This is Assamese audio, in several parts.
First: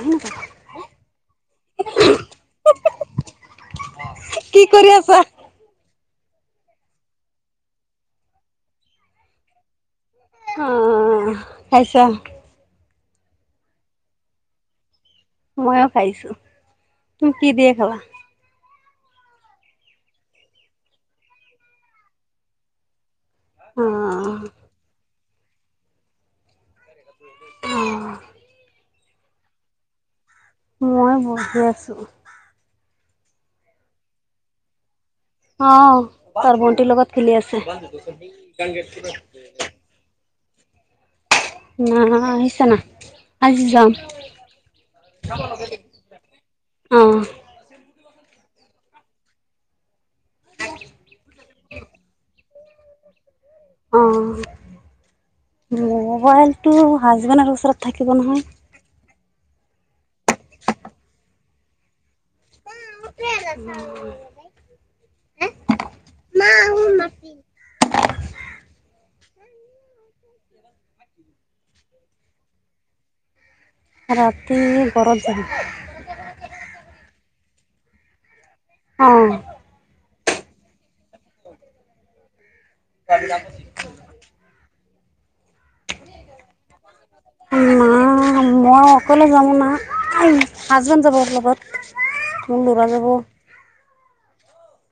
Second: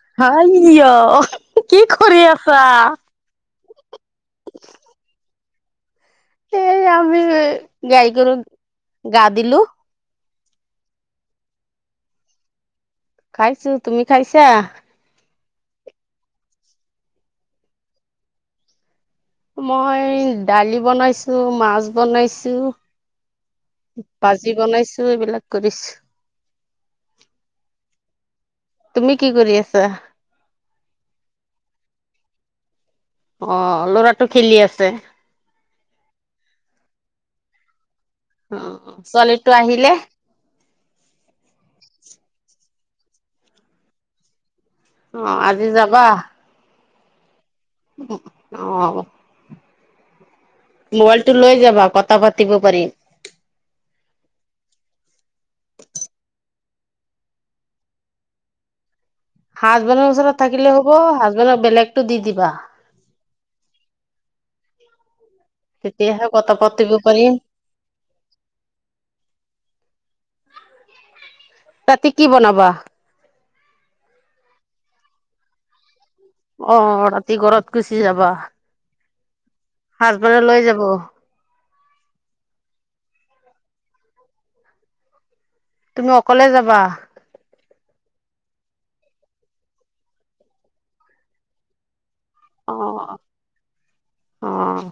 কি হাই অ কি কৰি আছা কি কৰি আছা এই আমি গাই গৰু গা দিলো অ খাইছা খাইছো তুমি খাইছা ময়ো খাইছো তুমি কি দিয়ে খাবা [inaudible] মই দালি বনাইছো মাছ বনাইছো অ ভাজি বনাইছো এইবিলাক কৰিছো [inaudible] অ তুমি কি কৰি আছা মই বহি আছোঁ [inaudible] অ লৰাটো খেলি আছে অ তাৰ ভণ্টিৰ লগত খেলি আছে অ অ ছোৱালীটো আহিলে ন আহিছ না আজি যাম [inaudible] অ আজি যাবা অঁ অঁ মোবাইলটো লৈ যাবা কথা পাতিব পাৰিম। অহ। মোবাইলটো হাজবেণ্ডৰ ওচৰত থাকিব নহয়। হাজবেণ্ডৰ ওচৰত থাকিলে হব হাজবেণ্ডৰ বেলেগতটো দি দিবি [unintelligible] তেতিয়া অহ কথা পাতি পাৰিম। [unintelligible] ৰাতি কি বনাবা? ৰাতি ঘৰত যাম। অ ৰাতি ঘৰত গুচি যাবা? অঁ হাজবেণ্ডক লৈ যাব। [inaudible] [unintelligible] তুমি অকলে যাবা? না মই অকলে যাম না, হাজবেণ্ড যাব লগত। মোৰ অ ল'ৰা যাব। অ'।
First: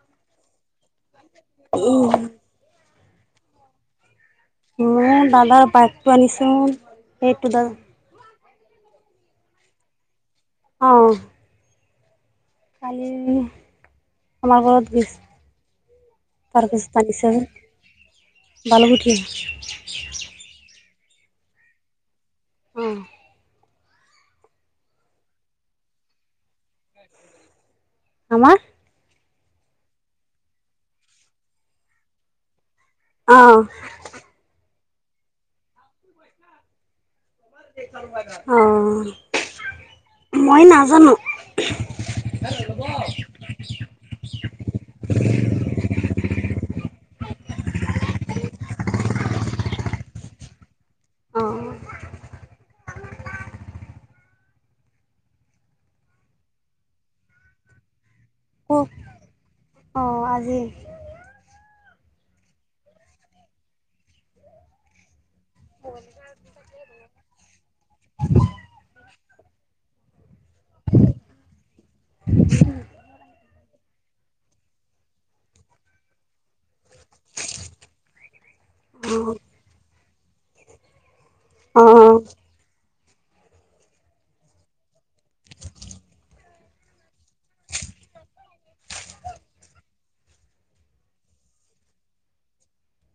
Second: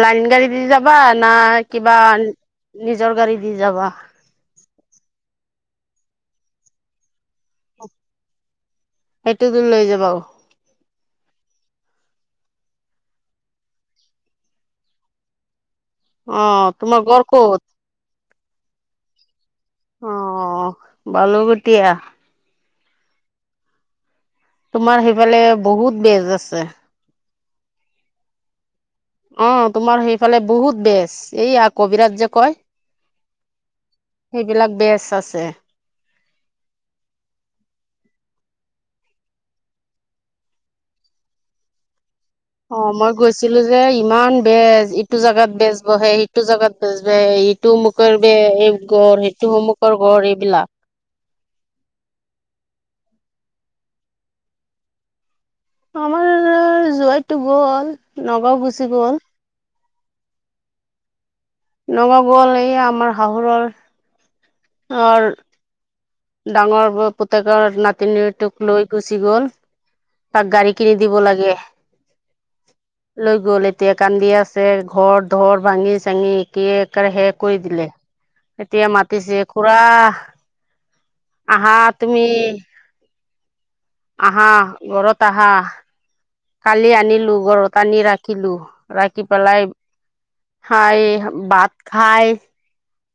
লাইন গাড়ী দি যাবা? না, কিবা নিজৰ গাড়ী দি যাবা? মই দাদাৰ বাইকটো আনিছোঁ, সেইটো দা সেইটোতো লৈ যাব। অ'। কালি আমাৰ ঘৰত বিছ অ তোমাৰ ঘৰ ক'ত [unintelligible] [unintelligible] গুটীয়া অ'। তোমাৰ সেইফালে বহুত বেজ আছে। আমাৰ? অ', তোমাৰ সেইফালে বহুত বেচ, এইয়া কবিৰাজ যে, কয়। অ'। [unintelligible] আছে। অ', মই নাজানোঁ। অ', মই গৈছিলোঁ যে, ইমান বেজ ইটো জেগাত বেজ বহে, সিটো জেগাত বেজ বহে ইটো অমুকৰ বে-এই গৰ, সেইটো অমুকৰ গৰ এইবিলাক অ'। আমাৰ জোৱাইটো গ'ল, নগাঁও গুচি কওক গ'ল। অঁ আজি নগা গল এই আমাৰ শাহুৰৰ আৰু ডাঙৰ পুতেকৰ নাতিনীটোক লৈ গুচি গ'ল তাক গাড়ী কিনি দিব লাগে লৈ গল এতিয়া কান্দিয়া আছে ঘৰ ধৰ ভাঙি চাঙি কি শেষ কৰি দিলে এতিয়া মাতিছে খুৰা আহা অঁ তুমি আহা ঘৰত আহা কালি আনিলো ঘৰত আনি ৰাখিলো ৰাখি পেলাই হয় ভাত খায়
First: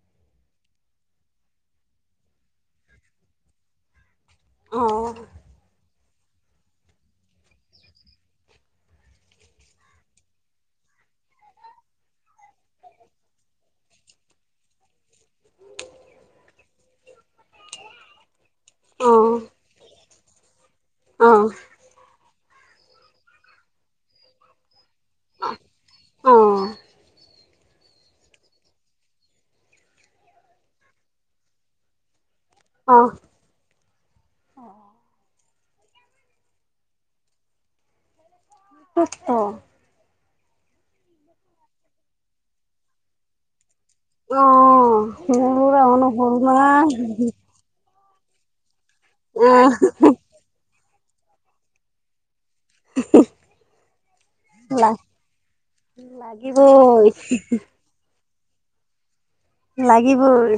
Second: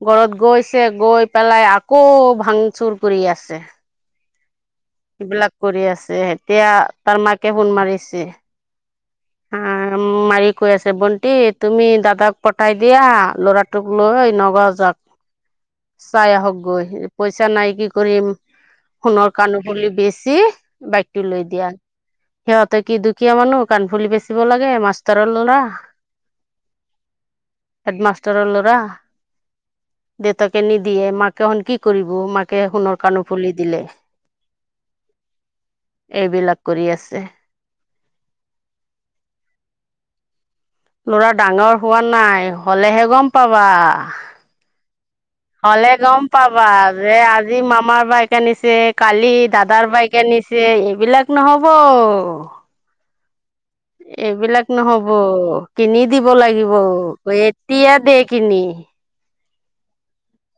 ঘৰত গৈছে গৈ পেলাই আকৌ ভাংচুৰ কৰি আছে অঁ সবিলাক কৰি আছে এতিয়া তাৰ মাকে ফোন মাৰিছে [inaudible] মাৰি কৈ আছে ভণ্টি তুমি দাদাক পঠাই দিয়া লৰাটোক লৈ নগ তাত চাই আহক গৈ পইচা নাই কি কৰিম অঁ সোণৰ কাণ ফুলি বেছ বাইক টো লৈ অঁ দিয়া সিহঁতে কি দুখীয়া মানুহ কাণফুলি বেচিব লাগে মাছ তৰলা অঁ হেডমাষ্টাৰৰ ল'ৰা দেউতাকে নিদিয়ে মাকেন কি কৰিব মাকে ে সোণৰ অঁ কাণ ফুলি দিলে এইবিলাক কৰি আছে অত লৰা ডাঙৰ হোৱা নাই হলেহে গম পাবা। অঁ মোৰ হলে আৰুনো গম হ'ল পাবা যে নহয় আজি মামাৰ, বাইক আনিছে কালি আহ দাদাৰ বাইক আনিছে এইবিলাক নহব। [unintelligible] এইবিলাক লা নহব কিনি দিব লাগিব লাগিবই এতিয়া দে, কিনি। লাগিবই।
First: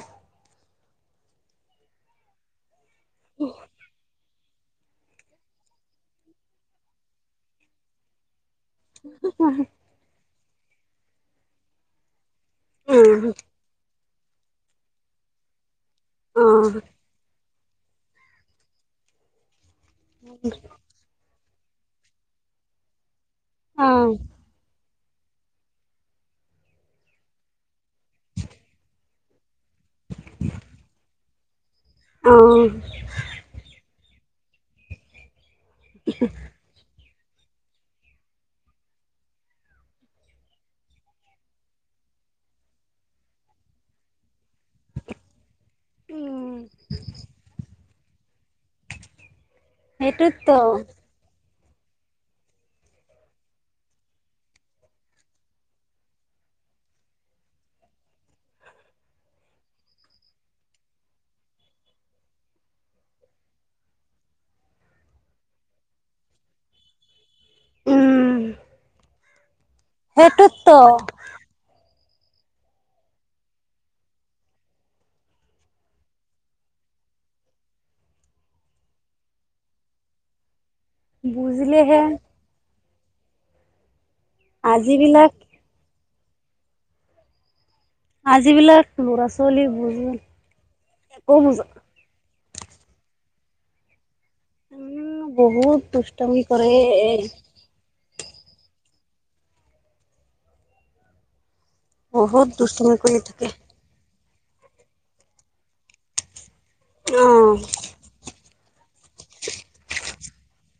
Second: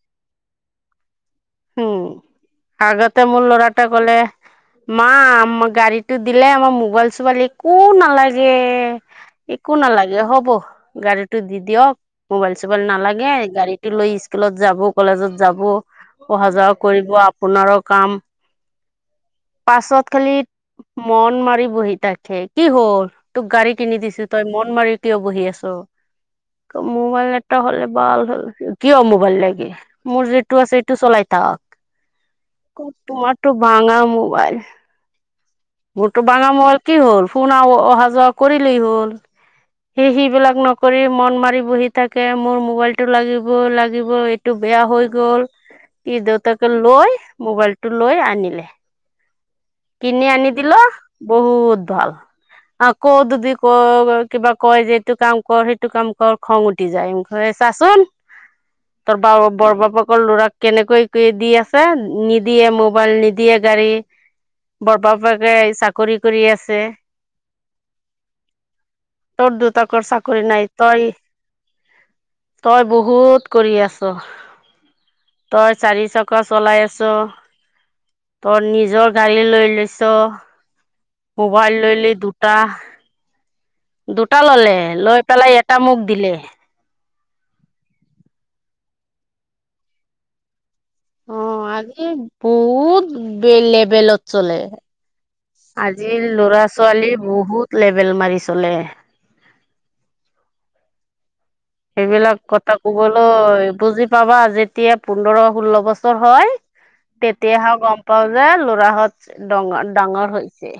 উম আগতে মোৰ ল'ৰাটোৱে ক'লে। মা গাড়ীটো দিলে মোক মোবাইল চোবাইল একো নালাগে। যে একো নালাগে হ'ব গাড়ীটো দি দিয়ক। মোবাইল চোবাইল অঁ নালাগে গাড়ীটো লৈ স্কুলত যাব কলেজত যাব। অহা অঁ যোৱা কৰিব আপোনাৰো কাম। পাছত খালি মন মাৰি বহি থাকে কি হ'ল। তোক গাড়ী কিনি অঁ দিছো তই মন মাৰি কিয় বহি আছ মোবাইল এটা হলে ভাল হ'ল কিয় মোবাইল লাগে, মোৰ যিটো আছে সেইটো চলাই থাক অ'। তোমাৰটো ভাঙা, [unintelligible] মোৰতো ভাঙা হল কি হ'ল ফোন অহা যোৱা কৰিলেই হ'ল, সেই সি বিলাক নকৰি মন মাৰি বহি থাকে মোৰ মোবাইলতটো লাগিব লাগিবই, টো বেয়া হৈ গ'ল কি উম। দেউতাকে লৈ মোবাইলটো, লৈ আনিলে কিনি আনি সেইটোতো দিল বহুত, ভাল অ ক' দদি ক কিবা কয় যে এইটো কাম কৰ সেইটো কাম কৰ খং উঠি যায় চাচোন। তোৰ ব বৰ বাপেকৰ ল'ৰাক কেনেকৈ দি আছে নিদিয়ে মোবাইল নিদিয়ে-' গাড়ী বৰ বাপেকে চাকৰি কৰি আছে। উম। তোৰ দুতাকৰ চাকৰি নাই সেইটোতো তই? তই বহুত কৰি আছ, তই চাৰিচক চলাই আছ। তই নিজৰ গাড়ী লৈ লৈছ? মোবাইল বুজিলেহে ললি দুটা, দুটা ললে লৈ আজিবিলাক পেলাই এটা মোক দিলে, আজিবিলাক ল'ৰা ছোৱালী বুজ একো অ বুজা আ বহুত লেবেলত চলে, উম, বহুত আজি দুষ্টামি লৰা কৰে ছোৱালী বহুত ল বেল মাৰি চলে, সেইবিলাক বহুত কথা দুষ্টামি কৰি থাকে। কবলৈ বুজি পাবা আ যেতিয়া পোন্ধৰ ষোল্ল বছৰ হয়। অ', তেতিয়াহে গম পাও যে লৰাহত ডঙৰ ডাঙৰ হৈছে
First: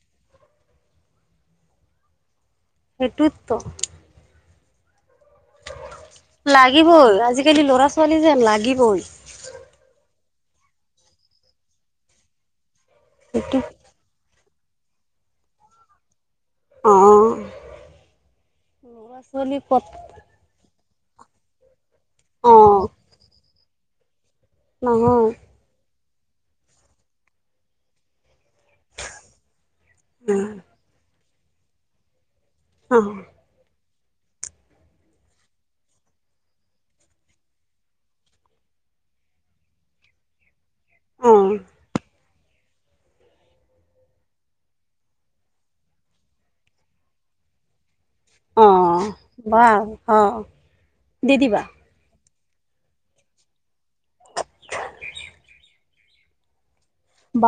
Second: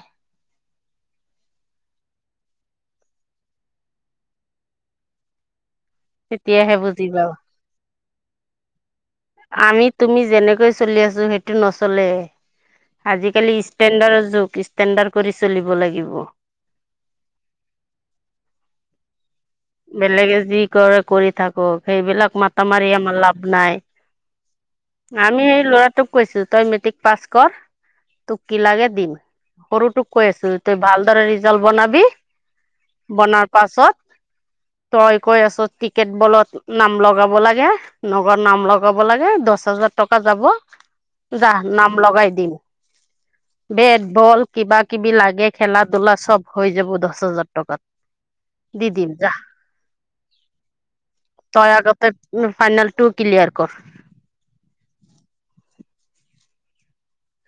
হেটোত্ত [unintelligible] তেতিয়াহে বুজি লাগিবই পাবা আজিকালি ল'ৰা ছোৱালী যে লাগিবই। আমি তুমি যেনেকৈ চলি আছো সেইটো নচলে। আজিকালি সেইটো ষ্টেণ্ডাৰ্ৰ যুগ ষ্টেণ্ডাৰ্ কৰি চলিব লাগিব। আহঁ। বেলেগে যি কৰে কৰি থাকক, সেইবিলাক মাতা অ', মাৰি আমাৰ লাভ নাই। নহয় আমি সেই ল'ৰাটোক কৈছো তই মেট্ৰিক পাছ কৰ। তোক কি লাগে দিম সৰুটোক কৈ আছো তই ভালদৰে ৰিজাল্ট বনাবি অ', বনাৰ পাছত [inaudible] [unintelligible] তই কৈ আছ টিকেট বলত নাম লগাব লাগে নগদ নাম লগাব লাগে দহ হাজাৰ ডোছ হাজাৰ টকা যাব যাহ অ', নাম লগাই দিম। বেট বল কিবা কিবি লাগে খেলা ধূলা চব হৈ যাব দহ হাজাৰ টকাত। দি দিম। যা বাহ অ দি দিবা। উম ফাইণল টু ক্লিয়াৰ কৰ। [unintelligible] [unintelligible]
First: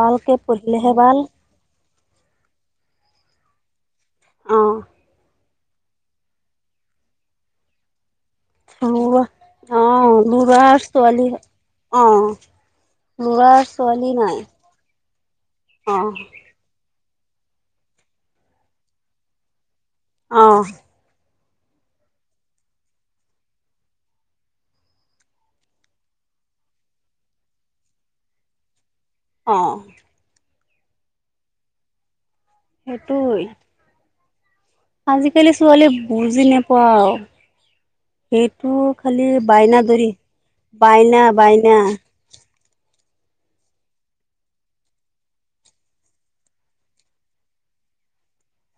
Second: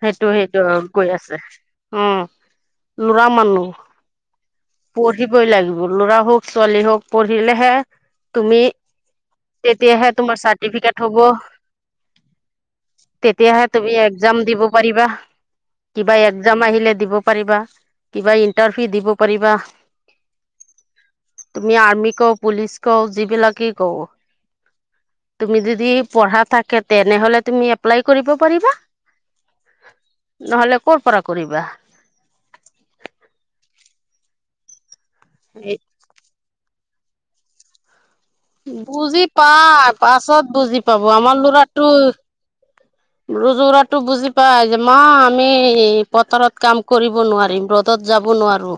সেইটো সেইটো পঢ়িলেহে কৈ বাল আছে। অ লুৰা মানো অঁ পঢ়ি পঢ়িবই লাগিব ল'ৰা হওক ছোৱালী হওক পঢ়িলেহে তুমি ল'ৰা অঁ তেতিয়াহে তোমাৰ ল'ৰা চাৰ্টিফিকেট হব। ছোৱালী অঁ ল'ৰা তেতিয়াহে তুমি ছোৱালী নাই এক্জাম দিব পাৰিবা অঁ কিবা এক্জাম আহিলে দিব পাৰিবা কিবা ইণ্টাৰভিউ দিব পাৰিবা। আহঁ। তুমি আৰ্মি কও পুলিচ কওঁ যিবিলাকেই কওঁ। তুমি যদি পঢ়া থাকে তেনেহলে তুমি এপ্লাই কৰিব পাৰিবা। অঁ। নহ'লে ক'ৰ পৰা কৰিবা। সেইটোৱেই। আজিকালি ছোৱালীয়ে বুজি নপোৱা আৰু এইটো বুজি খালি বাইনা পাই ধৰি পাছত বুজি পাব বাইনা বাইনা। ৰজৰাটো বুজি পাই যে মা আমি পথাৰত কাম কৰিব নোৱাৰিম ৰ'দত। যাব নোৱাৰো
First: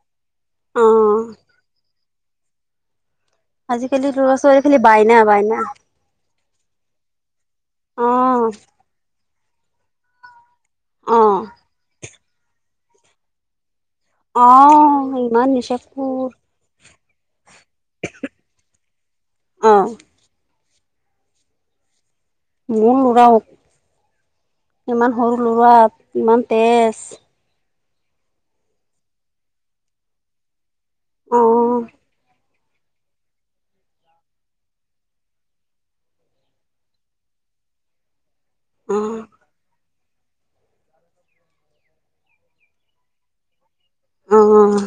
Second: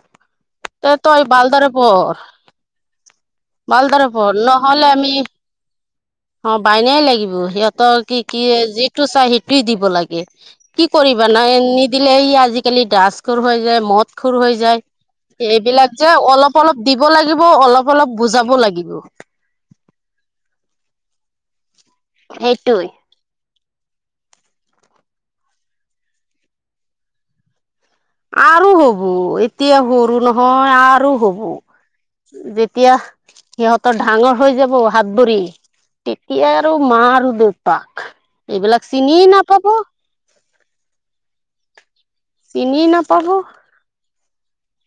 তে অঁ তই বালদৰে পহ। বাল দৰে আজিকালি পহ ল'ৰা ছোৱালী খালি নহলে আমি বাইনা বাইনা অ' বাইনাই লাগিব সিহঁতৰ কি অঁ কি যিটো চাই সেইটোেই দিব লাগে। কি কৰিবা অঁ নাই নিদিলে সি আজিকালি ডাস্কৰ হয়। মদ খুৰ হৈ যায় অঁ ইমান এইবিলাক যে নিচাকুৰ অলপ -অলপ দিব লাগিব অলপ- অলপ বুজাব লাগিব। অঁ সেইটোৱে। মোৰ লৰাও ইমান সৰু ল'ৰা ইমান তেজ। আৰু হব এতিয়া সৰু নহয়, আৰু হব অঁ যেতিয়া সিহঁতৰ ডাঙৰ হৈ যাব হাত ভৰি। তেতিয়া আৰু মা আৰু দেউতাক এইবিলাক অ', চিনিয়ে নাপাব। চিনি নাপাব। অ'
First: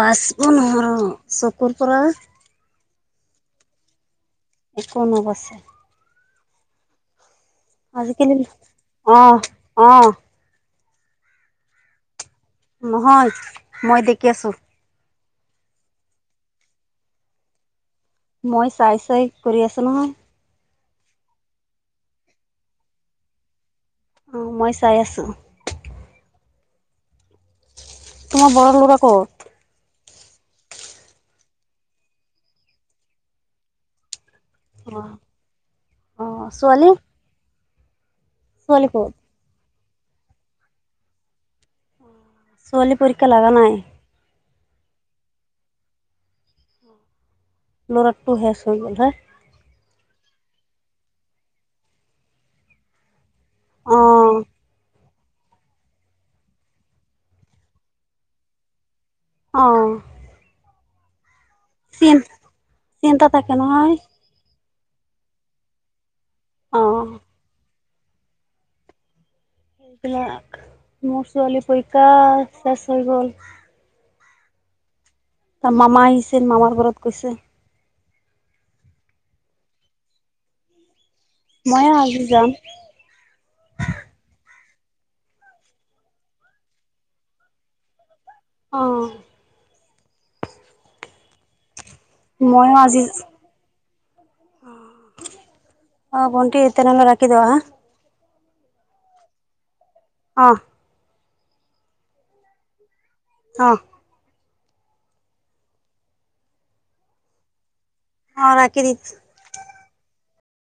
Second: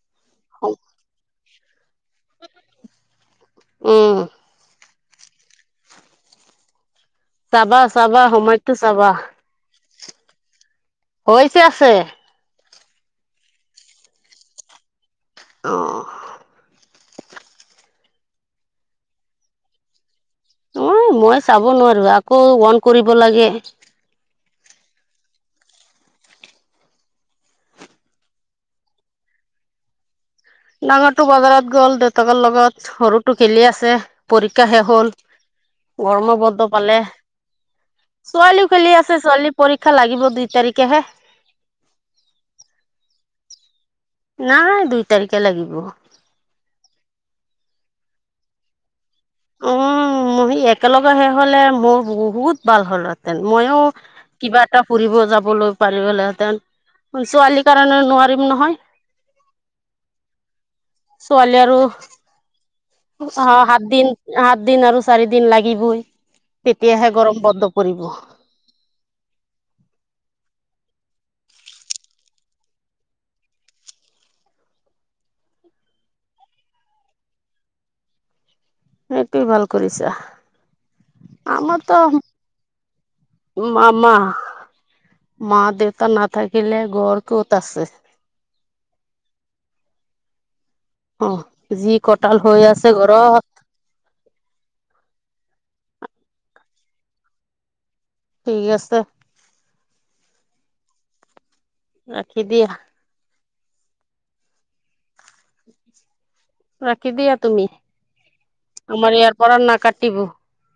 বাছ নহৰ চুকুৰ পৰা উম। [inaudible] চাবা আজি চাবা কালি সময়টো চাবা অ' অ' হৈ হৈছে আছে নহই মই দেখি আছো অ মই চাই চাই কৰি আছো নহয় অ মই চাব নোৱাৰো আকৌ অন কৰিব লাগে অ মই চাই আছো তোমাৰ বৰ লৰা কত ডাঙৰটো বজাৰত গ'ল দেউতাকৰ লগত সৰুটো খেলি আছে পৰীক্ষা শেষ হল অ', গৰম অ', বদ্ধ ছোৱালী পালে ছোৱালীও ছোৱালী খেলি ক'ত আছে ছোৱালী পৰীক্ষা লাগিব দুই তাৰিখেহে ছোৱালী পৰীক্ষা লগা নাই নাই দুই তাৰিখে লাগিব ল'ৰাটো শেষ হৈ গ'ল হা উমি একেলগে সে হলে মোৰ বহুত ভাল হ'ল আৰু মইো অ', কিবা এটা ফুৰিব যাবলৈ পাৰিলেহেঁতেন ছোৱালীৰ কাৰণে নোৱাৰিম নহয় আহঁ ছোৱালি আৰু চিন্তা অ থাকে নহয় সাতদিন সাত দিন আৰু চাৰি দিন লাগিবই অ', তেতিয়াহে গৰম প কৰিব সেইবিলাক মোৰ ছোৱালী পৰীক্ষা শেষ হৈ গ'ল তাৰ মামা আহিছিল মামাৰ ঘৰত গৈছে সটোৱেই ভাল কৰিছা ময়ো আমাৰতো আজি যাম মামা মা দেউতা ন থাকিলে ঘৰ ক'ত আছে আহ অ যি কটাল হৈ ময়ো আছে আজি ঘৰত অ ভণ্টি তেনেহলে ৰাখি দি ওঁ হা ঠিক আছেছে অ ৰাখি দিয়া অ ৰাখি দিয়া তুমি অ ৰাখি দি আমাৰ ইয়াৰ পৰাৰ না কাটিব